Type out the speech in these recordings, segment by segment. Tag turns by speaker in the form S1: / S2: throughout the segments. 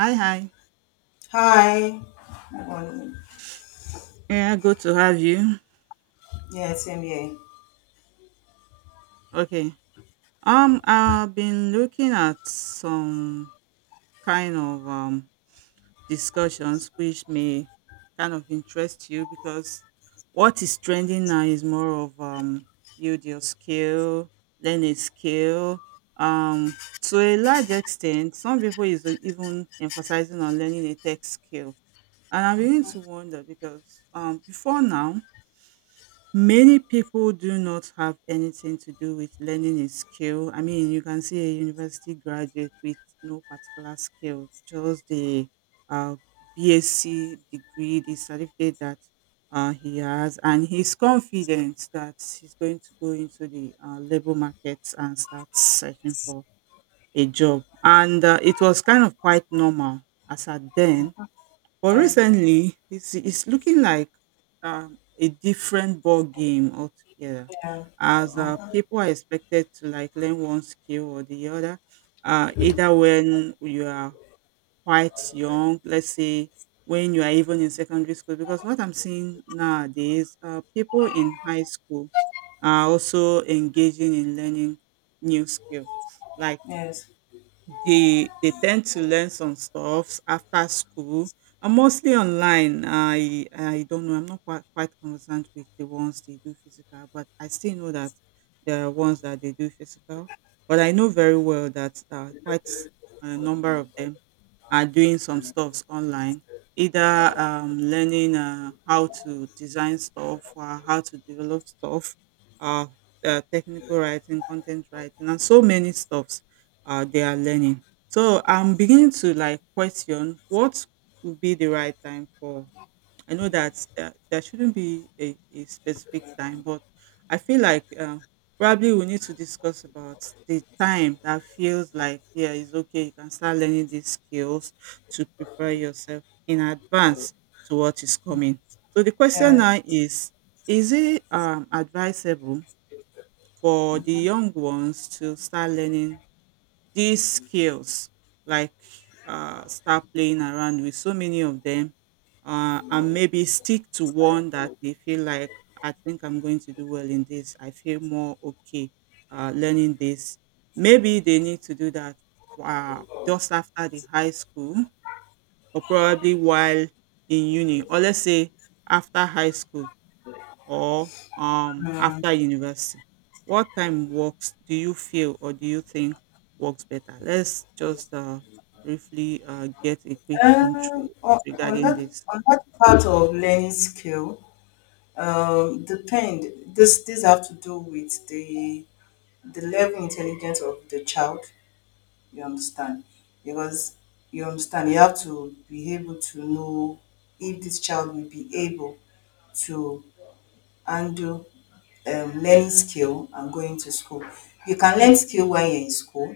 S1: Hi, hi.
S2: Hi. Good morning.
S1: Yeah, good to have you.
S2: Yeah, same here.
S1: Okay. I've been looking at some kind of discussions which may kind of interest you because what is trending now is more of build your skill, learn a skill. To a large extent, some people is even emphasizing on learning a tech skill, and I'm beginning to wonder because before now many people do not have anything to do with learning a skill. I mean, you can see a university graduate with no particular skill, just the uh, BSc degree, the certificate that he has, and he's confident that he's going to go into the labor market and start searching for a job. And it was kind of quite normal as at then, but
S2: Yeah,
S1: recently, it's looking like a different ball game altogether,
S2: yeah,
S1: as people are expected to like learn one skill or the other. Either when you are quite young, let's say when you are even in secondary school, because what I'm seeing nowadays, people in high school are also engaging in learning new skill, like
S2: yes,
S1: they tend to learn some stuff after school and mostly online. I don't know, I'm not quite conversant with the ones they do physical, but I still know that there are ones that they do physical, but I know very well that quite a number of them are doing some stuffs online, either learning how to design stuff or how to develop stuff, uh, technical writing, content writing, and so many stuffs they are learning. So I'm beginning to like question what would be the right time for. I know that there shouldn't be a specific time, but I feel like probably we need to discuss about the time that feels like, yeah, it's okay. You can start learning these skills to prepare yourself in advance to what is coming. So the question
S2: yeah.
S1: now is: is it advisable for the young ones to start learning these skills, like start playing around with so many of them, and maybe stick to one that they feel like I think I'm going to do well in this, I feel more okay learning this. Maybe they need to do that just after the high school, or probably while in uni, or let's say after high school, or
S2: Mm.
S1: after university? What time works do you feel, or do you think works better? Let's just briefly get a quick intro
S2: On on
S1: regarding
S2: that
S1: this.
S2: on that part of learning skill, depend. This have to do with the level intelligence of the child. You understand? Because you understand, you have to be able to know if this child will be able to handle learning skill and going to school. You can learn skill when you're in school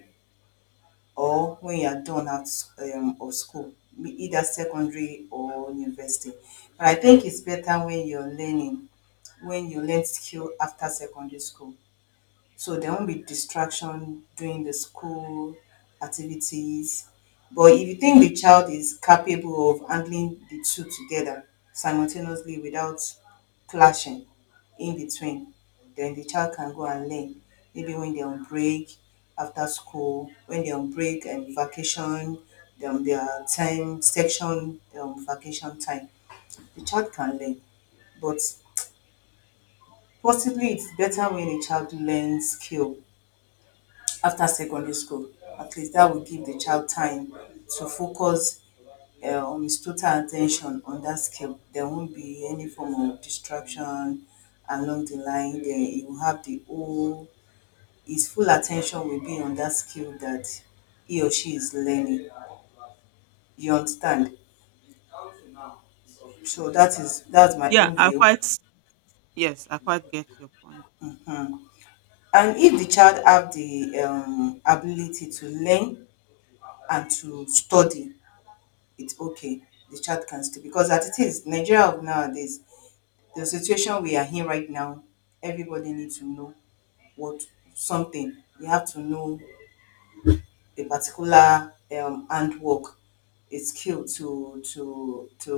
S2: or when you're done out of school, be either secondary or university. But I think it's better when you're learning, when you learn skill after secondary school. So there won't be distraction during the school activities. But if you think the child is capable of handling the two together simultaneously without clashing in between, then the child can go and learn. Maybe when they're on break, after school, when they're on break and vacation, their time section, vacation time, the child can learn. But possibly it's better when a child learns skill after secondary school. At least that will give the child time to focus on his total attention on that skill. There won't be any form of distraction along the line. There, he will have the whole, his full attention will be on that skill that he or she is learning. You understand? So that's my
S1: Yeah,
S2: own view.
S1: yes, I quite get your point.
S2: Hmm. And if the child have the ability to learn and to study, it's okay. The child can still because as it is, Nigeria of nowadays, the situation we are in right now, everybody needs to know what something. You have to know a particular handwork, a skill to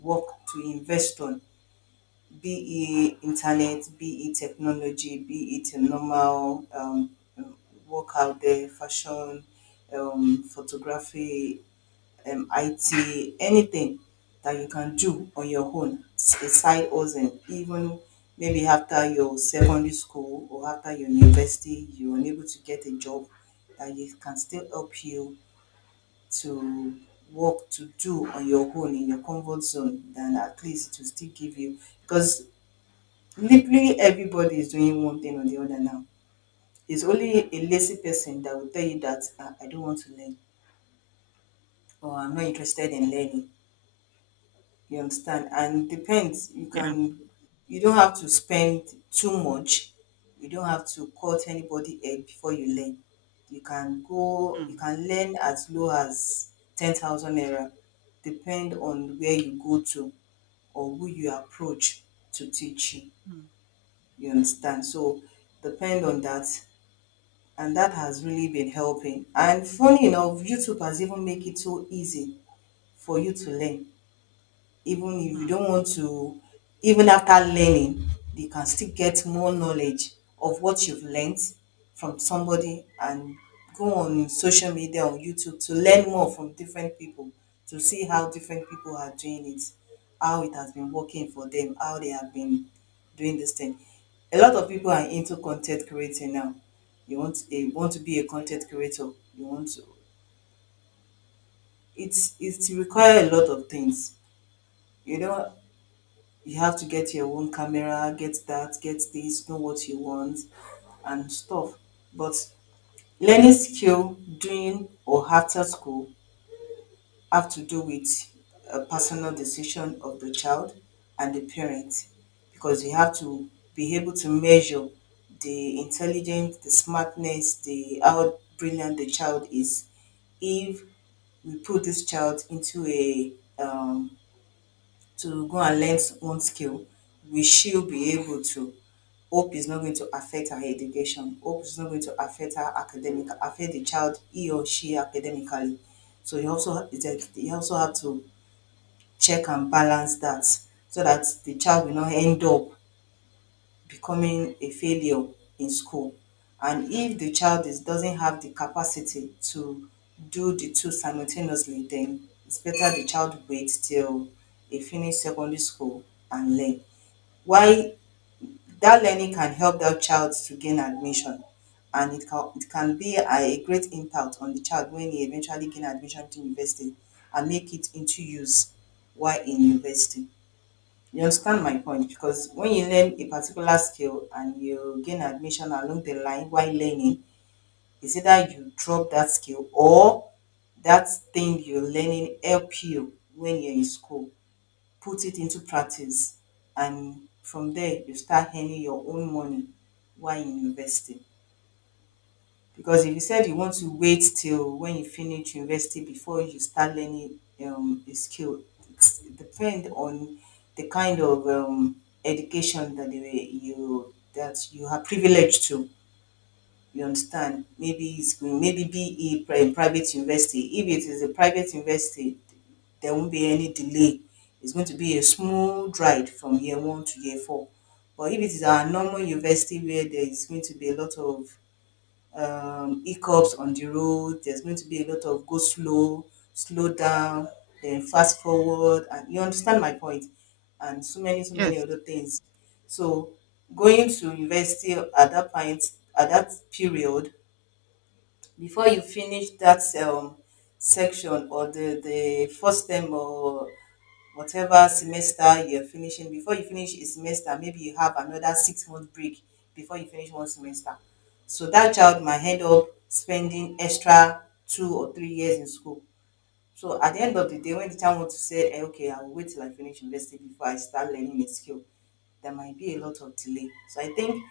S2: work to invest on, be it internet, be it technology, be it a normal um, work out there, fashion, photography, IT, anything that you can do on your own, a side hustle, even maybe after your secondary school or after your university, you're unable to get a job that you can still help you to work to do on your own in your comfort zone, then at least it will still give you because literally everybody is doing one thing or the other now. It's only a lazy person that will tell you that, "Ah, I don't want to learn or I'm not interested in learning." You understand? And depends. You
S1: Yeah.
S2: can you don't have to spend too much. You don't have to cut anybody head before you learn. You
S1: Mm,
S2: can learn as low as 10,000 naira, depend on where you go to or who you approach to teach you.
S1: mm,
S2: You understand? So depend on that, and that has really been helping. And funny enough, YouTube has even made it so easy for you to learn, even if you
S1: mm.
S2: don't want to. Even after learning, you can still get more knowledge of what you've learned from somebody and go on social media, on YouTube, to learn more from different people, to see how different people are doing it, how it has been working for them, how they have been doing this thing. A lot of people are into content creating now. You want to be a content creator. You want to, it's it require a lot of things, you know. You have to get your own camera, get that, get this, know what you want and stuff. But learning skill during or after school have to do with a personal decision of the child and the parent, because you have to be able to measure the intelligence, the smartness, the how brilliant the child is. If we put this child into a um, to go and learn one skill, will she be able to? Hope is not going to affect her education. Hope is not going to affect her academic, affect the child, he or she academically. So you also, like, you also have to check and balance that so that the child will not end up becoming a failure in school. And if the child is, doesn't have the capacity to do the two simultaneously, then it's better the child waits till they finish secondary school and learn. Why that learning can help that child to gain admission, and it can be a great impact on the child when he eventually gain admission to university and make it into use while in university. You understand my point? Because when you learn a particular skill and you gain admission along the line while learning, it's either you drop that skill or that thing you're learning help you when you're in school. Put it into practice, and from there you start earning your own money while in university. Because if you said you want to wait till when you finish university before you start learning a skill, it's depend on the kind of education that you that you are privileged to. You understand? Maybe it's going, maybe be a private university. If it is a private university, there won't be any delay. It's going to be a smooth ride from year one to year four. But if it is our normal university, where there is going to be a lot of hiccups on the road. There's going to be a lot of go slow, slow down, then fast forward, and you understand my point, and so many
S1: Yes.
S2: other things. So going to university at that point, at that period, before you finish that section or the first term or whatever semester you're finishing, before you finish a semester, maybe you have another 6 month break before you finish one semester. So that child might end up spending extra 2 or 3 years in school. So at the end of the day, when the child wants to say, "Eh, okay, I will wait till I finish university before I start learning a skill," there might be a lot of delay. So I think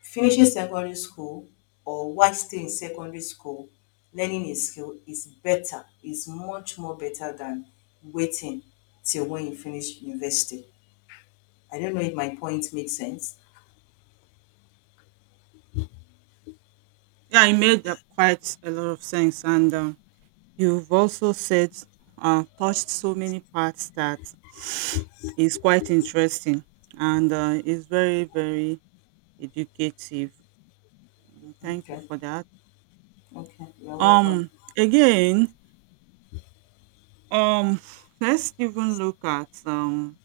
S2: finishing secondary school or while still in secondary school, learning a skill is better, is much more better than waiting till when you finish university. I don't know if my point makes sense.
S1: Yeah, it made quite a lot of sense. And you've also said, touched so many parts that is quite interesting, and is very, very educative. Mm, thank you
S2: Okay,
S1: for that.
S2: okay, you're welcome.
S1: Um, Again, um, let's even look at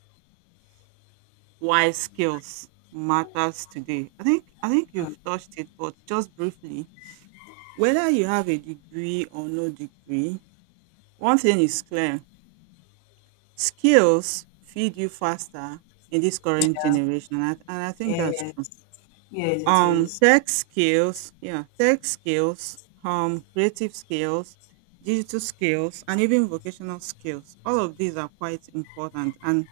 S1: why skills matters today. I think
S2: Mm.
S1: you've touched it, but just briefly, whether you have a degree or no degree, one thing is clear: skills feed you faster in this current
S2: Yeah,
S1: generation, and and I think that's
S2: yeah,
S1: true.
S2: yes, it is.
S1: Tech skills, yeah, tech skills, creative skills, digital skills, and even vocational skills, all of these are quite important. And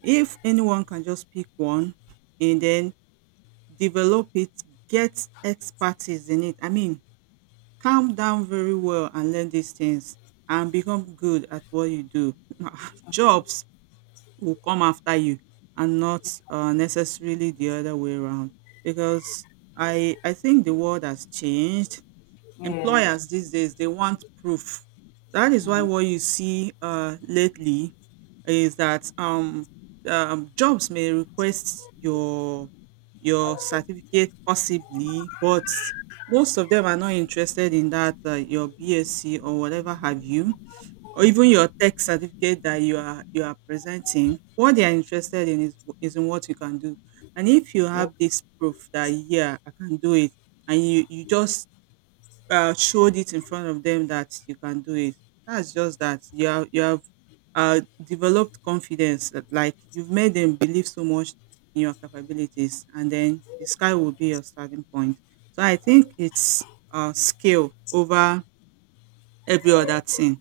S1: if anyone can just pick one and then develop it, get expertise in it, I mean, calm down very well and learn these things and become good at what you do, jobs will come after you and not necessarily the other way around, because I think the world has changed.
S2: Yes,
S1: Employers these days, they want proof. That is why
S2: mm-hmm.
S1: what you see lately is that jobs may request your certificate possibly, but most of them are not interested in that your BSc or whatever have you, or even your tech certificate that you are presenting. What they are interested in is in what you can do. And if you
S2: Yeah,
S1: have this proof that, yeah, I can do it, and you just showed it in front of them that you can do it, that's just that you have developed confidence, that like you've made them believe so much in your capabilities, and then the sky will be your starting point. So I think it's skill over every other thing.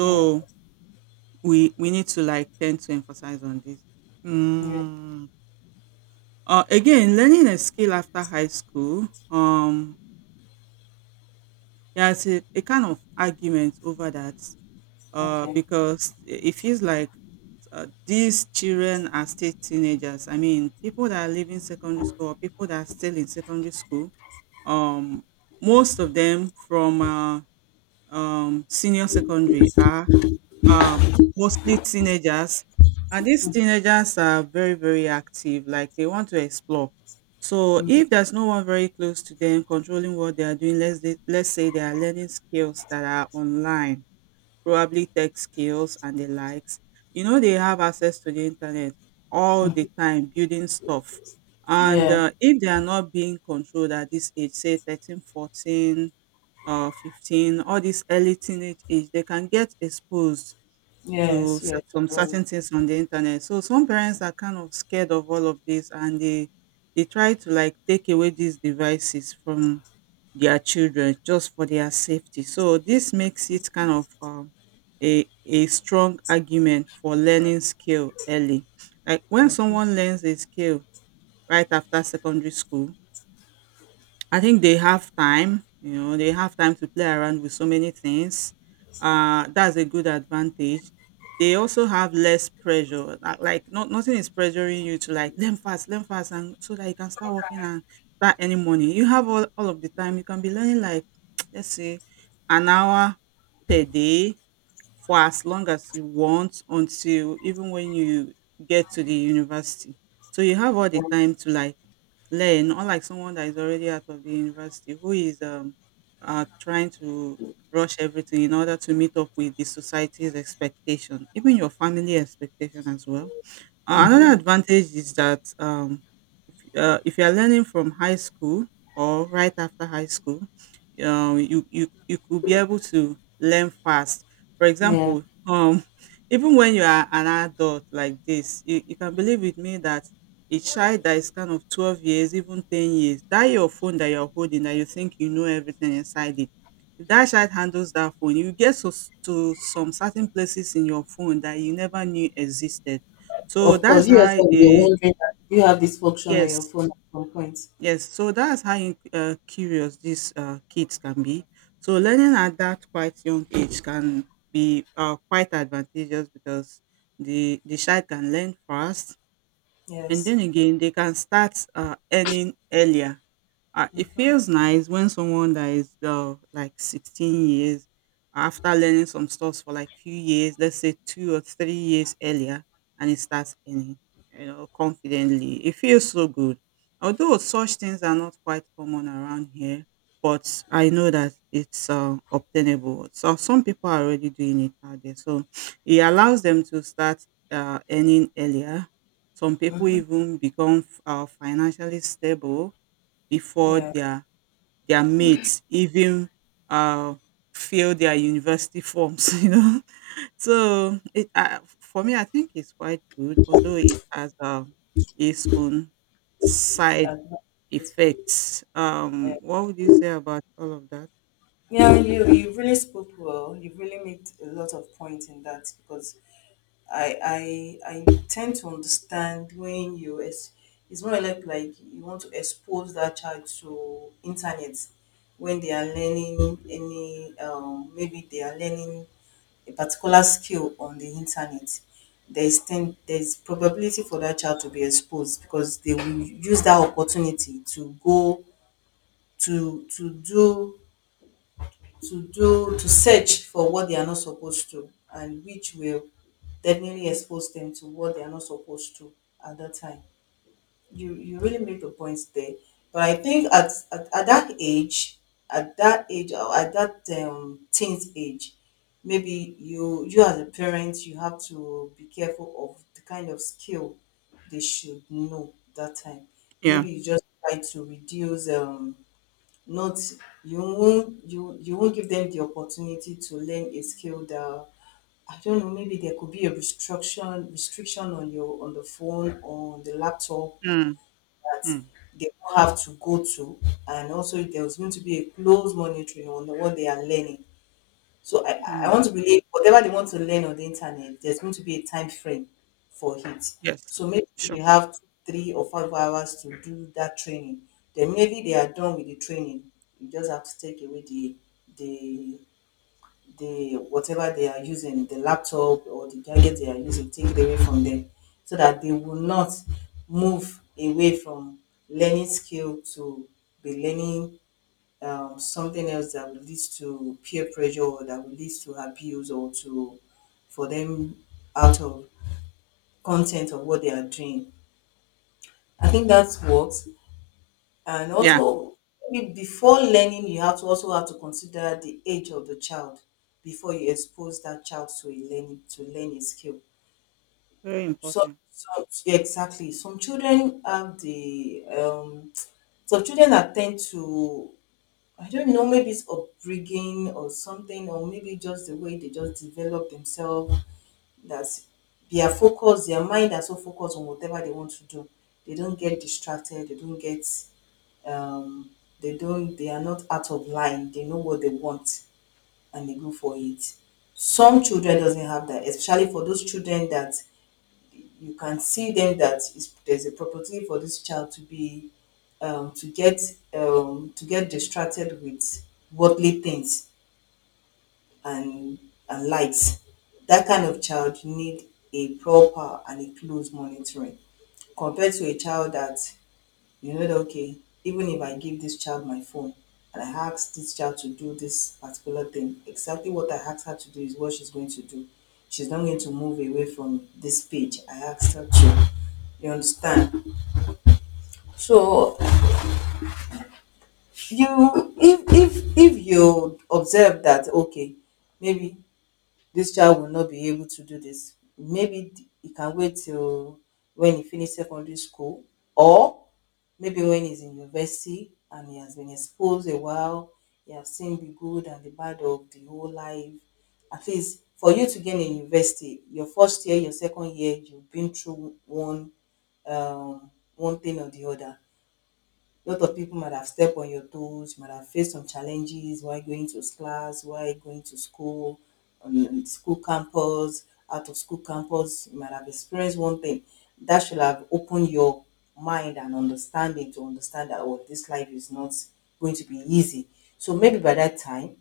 S2: yeah,
S1: we need to like tend to emphasize on this.
S2: yeah,
S1: Mm. Again, learning a skill after high school, there's a kind of argument over that
S2: okay.
S1: because it feels like these children are still teenagers. I mean, people that are leaving secondary school or people that are still in secondary school, um, most of them from senior secondary are um mostly teenagers, and these teenagers are very, very active, like they want to explore. So
S2: Mm-hmm.
S1: if there's no one very close to them controlling what they are doing, let's say they are learning skills that are online, probably tech skills and the likes, you know, they have access to the internet all the time, building stuff. And
S2: Yeah,
S1: if they are not being controlled at this age, say 13, 14, 14 or 15, all this early teenage age, they can get exposed to
S2: yes, yes,
S1: some
S2: right.
S1: certain things on the internet. So some parents are kind of scared of all of this, and they try to like take away these devices from their children just for their safety. So this makes it kind of a strong argument for learning skill early. Like when someone learns a skill right after secondary school, I think they have time, you know, they have time to play around with so many things. That's a good advantage. They also have less pressure. Like, nothing is pressuring you to like learn fast, and so that you can start working and start earning money. You have all of the time. You can be learning, like, let's say, an hour per day, for as long as you want, until even when you get to the university. So you have all the time to like learn, unlike someone that is already out of the university, who is trying to rush everything in order to meet up with the society's expectation, even your family expectation as well. Another
S2: Mm-hmm.
S1: advantage is that if you are learning from high school or right after high school, you could be able to learn fast. For
S2: Yeah.
S1: example, even when you are an adult like this, you can believe with me that a child that is kind of 12 years, even 10 years, that your phone that you're holding, that you think you know everything inside it, if that child handles that phone, you get to, to some certain places in your phone that you never knew existed. So
S2: Of course,
S1: that's
S2: you
S1: how
S2: yourself will be
S1: a
S2: wondering that you have this function on your
S1: yes.
S2: phone at some point.
S1: Yes, so that's how in curious these kids can be. So learning at that quite young age can be quite advantageous, because the child can learn fast, and
S2: Yes.
S1: then again they can start earning earlier. Uh, it
S2: Mm-hmm.
S1: feels nice when someone that is like 16 years, after learning some stuff for like few years, let's say 2 or 3 years earlier, and it starts earning, you know, confidently. It feels so good. Although such things are not quite common around here, but I know that it's obtainable. So some people are already doing it out there. So it allows them to start earning earlier. Some people
S2: Mm-hmm.
S1: even become financially stable before
S2: Yeah.
S1: their mates even uh, fill their university forms, you know. So it for me, I think it's quite good, although it has its own side
S2: That's not it.
S1: effects.
S2: Yeah.
S1: What would you say about all of that?
S2: Yeah, you really spoke well. You really made a lot of points in that because I tend to understand when you it's more like you want to expose that child to internet when they are learning any maybe they are learning a particular skill on the internet. There is ten, there's probability for that child to be exposed because they will use that opportunity to go to to do to do to search for what they are not supposed to, and which will definitely expose them to what they are not supposed to at that time. You really make the point there, but I think at that age, at that age or at that teens age, maybe you, you as a parent, you have to be careful of the kind of skill they should know that time.
S1: Yeah.
S2: Maybe you just try to reduce not, you won't, you won't give them the opportunity to learn a skill that, I don't know, maybe there could be a restriction on your, on the phone or on the laptop
S1: Mm,
S2: that
S1: mm,
S2: they will have to go to. And also, there's going to be a close monitoring on what they are learning. So I want
S1: mm.
S2: to believe, whatever they want to learn on the internet, there's going to be a time frame for it.
S1: Yes.
S2: So maybe if
S1: Sure.
S2: you have two, 3 or 5 hours to do that training, then maybe they are done with the training. You just have to take away the the the whatever they are using, the laptop or the gadget they are using, take it away from them so that they will not move away from learning skill to be learning something else that will lead to peer pressure or that will lead to abuse or to for them out of content of what they are doing. I think that's what. And
S1: Yeah.
S2: also, maybe before learning, you have to also have to consider the age of the child before you expose that child to a learning to learn a skill.
S1: Very
S2: So,
S1: important.
S2: so exactly, some children have the some children are tend to, I don't know, maybe it's upbringing or something, or maybe just the way they just develop themselves. That's their focus, their mind are so focused on whatever they want to do. They don't get distracted, they don't get um they don't, they are not out of line. They know what they want and they go for it. Some children doesn't have that, especially for those children that you can see then that is, there's a propensity for this child to be um, to get to get distracted with worldly things and lights. That kind of child need a proper and a close monitoring compared to a child that you know that okay, even if I give this child my phone and I ask this child to do this particular thing, exactly what I asked her to do is what she's going to do. She's not going to move away from this page I asked her to. You understand? So you if you observe that okay, maybe this child will not be able to do this. Maybe he can wait till when he finishes secondary school, or maybe when he's in university and he has been exposed a while, he has seen the good and the bad of the whole life. At least for you to get in university, your first year, your second year, you've been through one um, one thing or the other. A lot of people might have stepped on your toes, you might have faced some challenges while going to class, while going to school, on school campus, out of school campus, you might have experienced one thing that should have opened your mind and understanding to understand that oh, this life is not going to be easy. So maybe by that time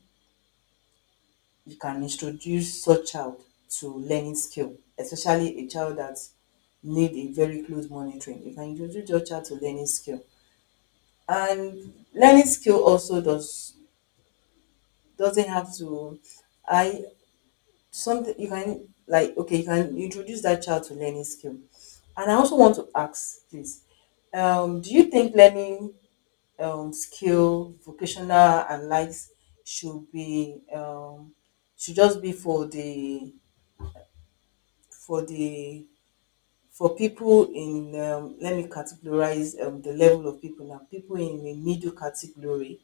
S2: you can introduce such child to learning skill, especially a child that need a very close monitoring. You can introduce your child to learning skill, and learning skill also doesn't have to I something you can like okay, you can introduce that child to learning skill. And I also want to ask please, do you think learning skill vocational and likes should be should just be for the for the for people in let me categorize the level of people, now people in the middle category,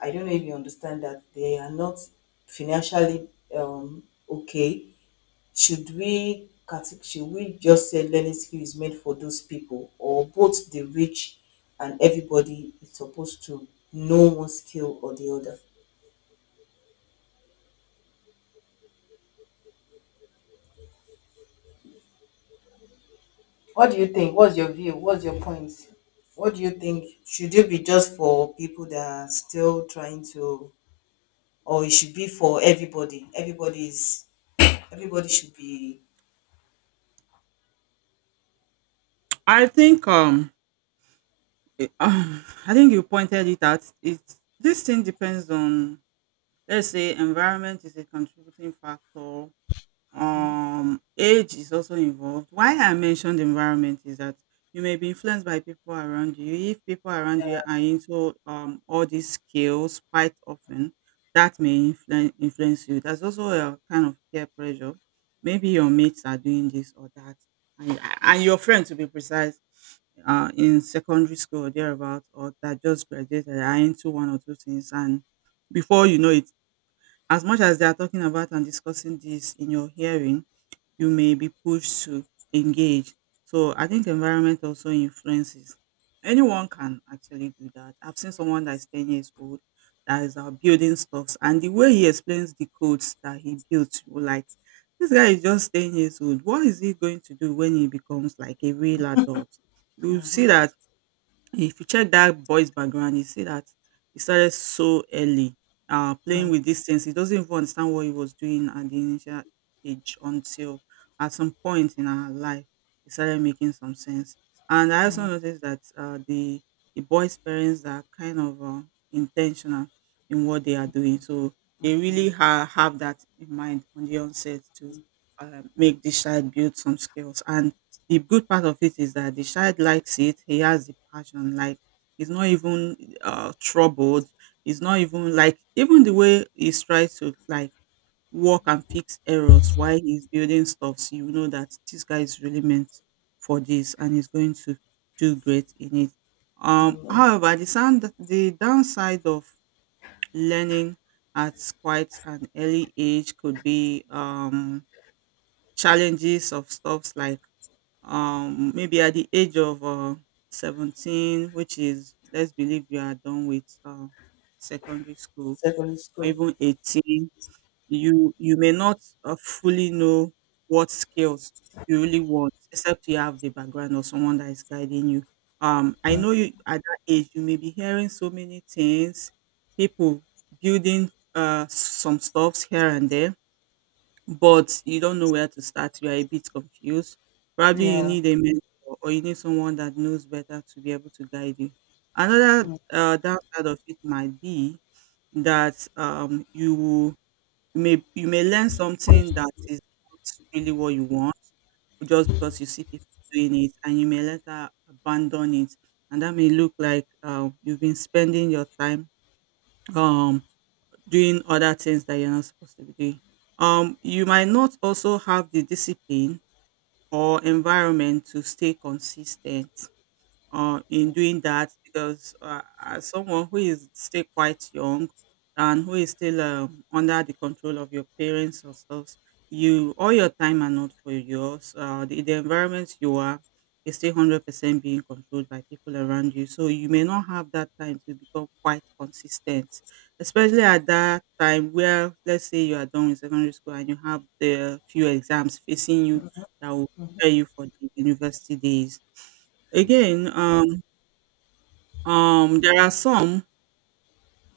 S2: I don't know if you understand that they are not financially um, okay. Should we should we just say learning skill is made for those people, or both the rich and everybody is supposed to know one skill or the other? What do you think? What's your view? What's your point? What do you think? Should it be just for people that are still trying to, or it should be for everybody? Everybody should be.
S1: I think I think you pointed it out. It This thing depends on, let's say, environment is a contributing factor, age is also involved. Why I mentioned environment is that you may be influenced by people around you. If people around you are into all these skills quite often, that may influence you. There's also a kind of peer pressure. Maybe your mates are doing this or that, and your friends, to be precise, uh, in secondary school or thereabout, or that just graduated, are into one or two things. And before you know it, as much as they are talking about and discussing this in your hearing, you may be pushed to engage. So I think environment also influences. Anyone can actually do that. I've seen someone that's 10 years old that is building stuffs, and the way he explains the codes that he built, you were like, this guy is just 10 years old. What is he going to do when he becomes like a real adult? You see
S2: Mm-hmm.
S1: that if you check that boy's background, you see that he started so early,
S2: mm-hmm,
S1: playing with these things. He doesn't even understand what he was doing at the initial age until at some point in our life, he started making some sense. And I also noticed that the boys' parents are kind of intentional in what they are doing, so they really have that in mind on the onset to make this child build some skills, and the good part of it is that the child likes it. He has the passion. Like he's not even troubled. He's not even like, even the way he's trying to like work and fix errors while he's building stuff. So you know that this guy is really meant for this, and he's going to do great in it.
S2: mm-hmm.
S1: However, the downside of learning at quite an early age could be challenges of stuffs like maybe at the age of 17, which is, let's believe, you are done with secondary school,
S2: Secondary
S1: or
S2: school.
S1: even 18, you may not fully know what skills you really want, except you have the background or someone that is guiding you. I know, you at that age you may be hearing so many things, people building some stuffs here and there, but you don't know where to start. You are a bit confused. Probably you
S2: Yeah.
S1: need a mentor, or you need someone that knows better to be able to guide you. Another
S2: Mm.
S1: downside of it might be that you may learn something that is not really what you want, just because you see people doing it, and you may later abandon it, and that may look like you've been spending your time um doing other things that you're not supposed to be doing. You might not also have the discipline or environment to stay consistent in doing that, because as someone who is still quite young and who is still under the control of your parents or stuff, you, all your time are not for yours. The environment you are is still 100% being controlled by people around you, so you may not have that time to become quite consistent, especially at that time where, let's say, you are done with secondary school and you have the few exams facing you that will prepare you for the university days. Again, there are some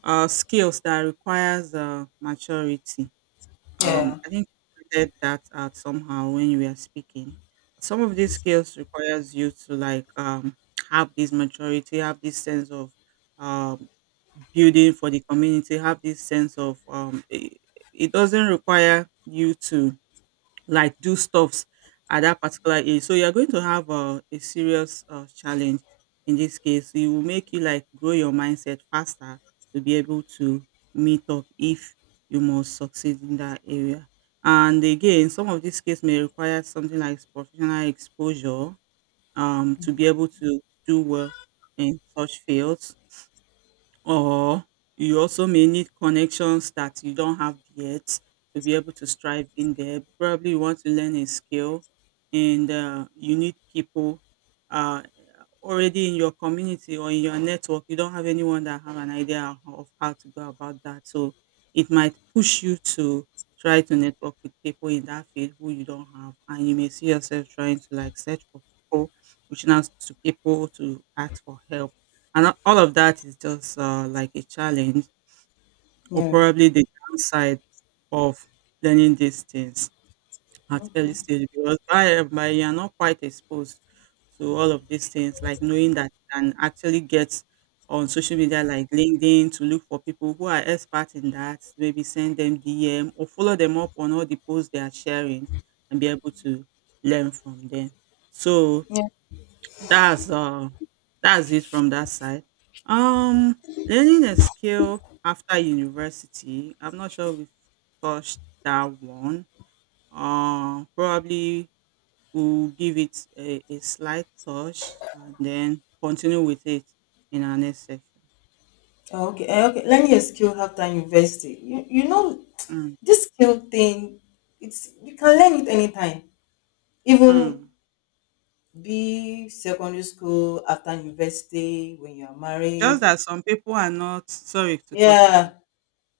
S1: skills that requires maturity.
S2: Yeah.
S1: I think you pointed that out somehow when you were speaking. Some of these skills requires you to like have this maturity, have this sense of um, building for the community, have this sense of it, it doesn't require you to like do stuffs at that particular age. So you're going to have a serious challenge in this case. It will make you like grow your mindset faster to be able to meet up if you must succeed in that area. And again, some of these cases may require something like professional exposure to be able to do well in such fields, or you also may need connections that you don't have yet to be able to strive in there. Probably you want to learn a skill, and you need people uh, already in your community or in your network. You don't have anyone that have an idea of how to go about that. So it might push you to try to network with people in that field who you don't have. And you may see yourself trying to like search for people, reaching out to people to ask for help. And all of that is just like a challenge, or
S2: Yeah.
S1: probably the downside of learning these things at early stage, because by you are not quite exposed to all of these things, like knowing that you can actually get on social media like LinkedIn to look for people who are experts in that, maybe send them DM or follow them up on all the posts they are sharing and be able to learn from them. So
S2: Yeah.
S1: that's uh that's it from that side. Um Learning a skill after university, I'm not sure we've touched that one. Probably we'll give it a slight touch and then continue with it in our next section.
S2: Oh, okay. Okay. Learning a skill after university. You know,
S1: Mm,
S2: this skill thing, it's you can learn it anytime. Even
S1: mm.
S2: be secondary school after university when you are
S1: Just
S2: married.
S1: that some people are not, sorry to cut you short.
S2: Yeah.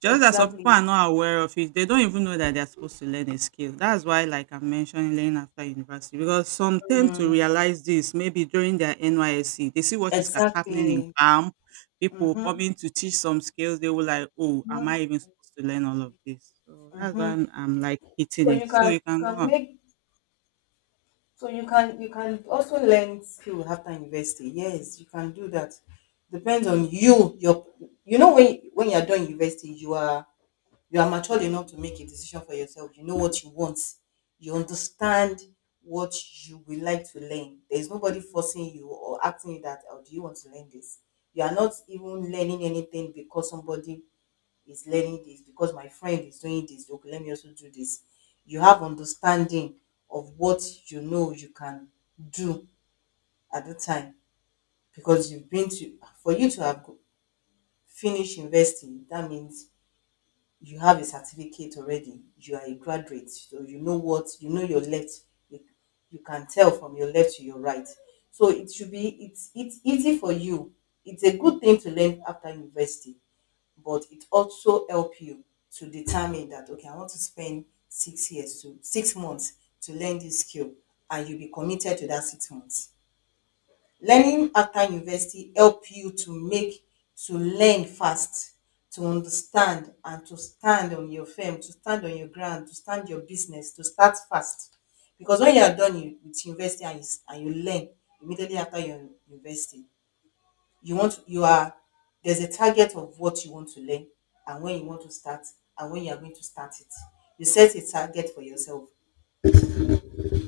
S1: Just that some people
S2: Exactly.
S1: are not aware of it. They don't even know that they're supposed to learn a skill. That's why, like I'm mentioning, learning after university, because some tend to
S2: Mm,
S1: realize this maybe during their NYSC. They see what is happening in
S2: exactly.
S1: camp, people
S2: Mm-hmm.
S1: coming to teach some skills. They were like, oh, am
S2: Mm-hmm.
S1: I even supposed to learn all of this? So that's why
S2: Mm-hmm.
S1: I'm like hitting
S2: So
S1: it.
S2: you
S1: So
S2: can
S1: you
S2: you
S1: can
S2: can
S1: go on.
S2: make So you can also learn skill after university. Yes, you can do that. Depends on you. Your you know, when you are doing university, you are mature enough to make a decision for yourself. You know what you want. You understand what you would like to learn. There is nobody forcing you or asking you that, oh, do you want to learn this? You are not even learning anything because somebody is learning this because my friend is doing this, okay let me also do this. You have understanding of what you know you can do at the time, because you've been to for you to have go- finished investing, that means you have a certificate already, you are a graduate, so you know what you know your left. you, you can tell from your left to your right, so it should be it's easy for you. It's a good thing to learn after university, but it also help you to determine that okay, I want to spend 6 years to 6 months to learn this skill, and you be committed to that 6 months. Learning after university help you to learn fast, to understand and to stand on your firm, to stand on your ground, to stand your business, to start fast. Because when you are done with university and and you learn immediately after your university, you want you are there's a target of what you want to learn and when you want to start and when you are going to start it. You set a target for yourself.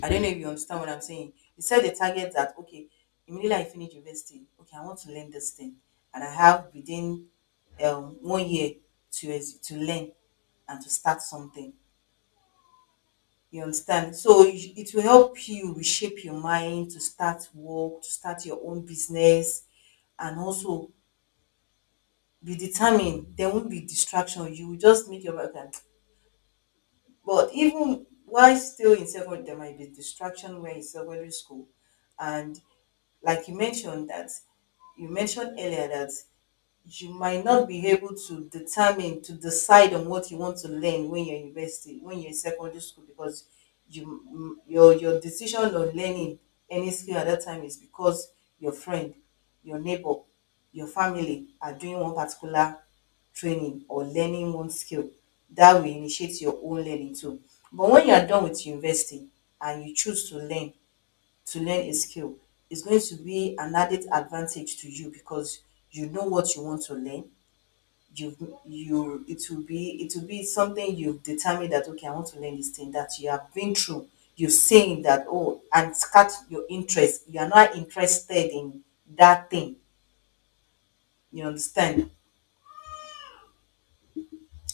S2: I don't know if you understand what I'm saying. You set a target that, okay, immediately I finish university, okay, I want to learn this thing. And I have within 1 year to, to learn and to start something. You understand? So it will help you reshape your mind to start work, to start your own business, and also be determined. There won't be distraction. You will just make your okay. But even while still in secondary, there might be distraction when in secondary school, and like you mentioned that you mentioned earlier that you might not be able to determine to decide on what you want to learn when you're in university, when you're in secondary school, because you your decision on learning any skill at that time is because your friend, your neighbor, your family are doing one particular training or learning one skill, that will initiate your own learning too. But when you are done with university and you choose to learn a skill, is going to be an added advantage to you, because you know what you want to learn. You've you it will be something you've determined that okay, I want to learn this thing that you have been through. You've seen that oh and catch your interest. You are not interested in that thing. You understand?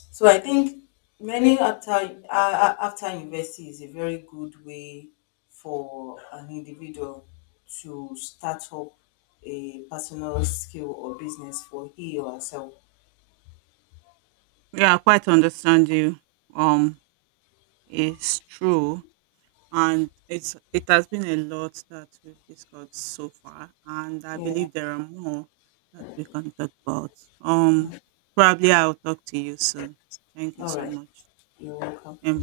S2: So I think learning after after university is a very good way for an individual to start up a personal skill or business for he or herself.
S1: Yeah, I quite understand you. Um, it's true, and it has been a lot that we've discussed so far, and I
S2: Yeah.
S1: believe there are more that we can talk about. um Probably I'll talk to you soon. Thank you
S2: All
S1: so
S2: right.
S1: much.
S2: You're welcome.
S1: And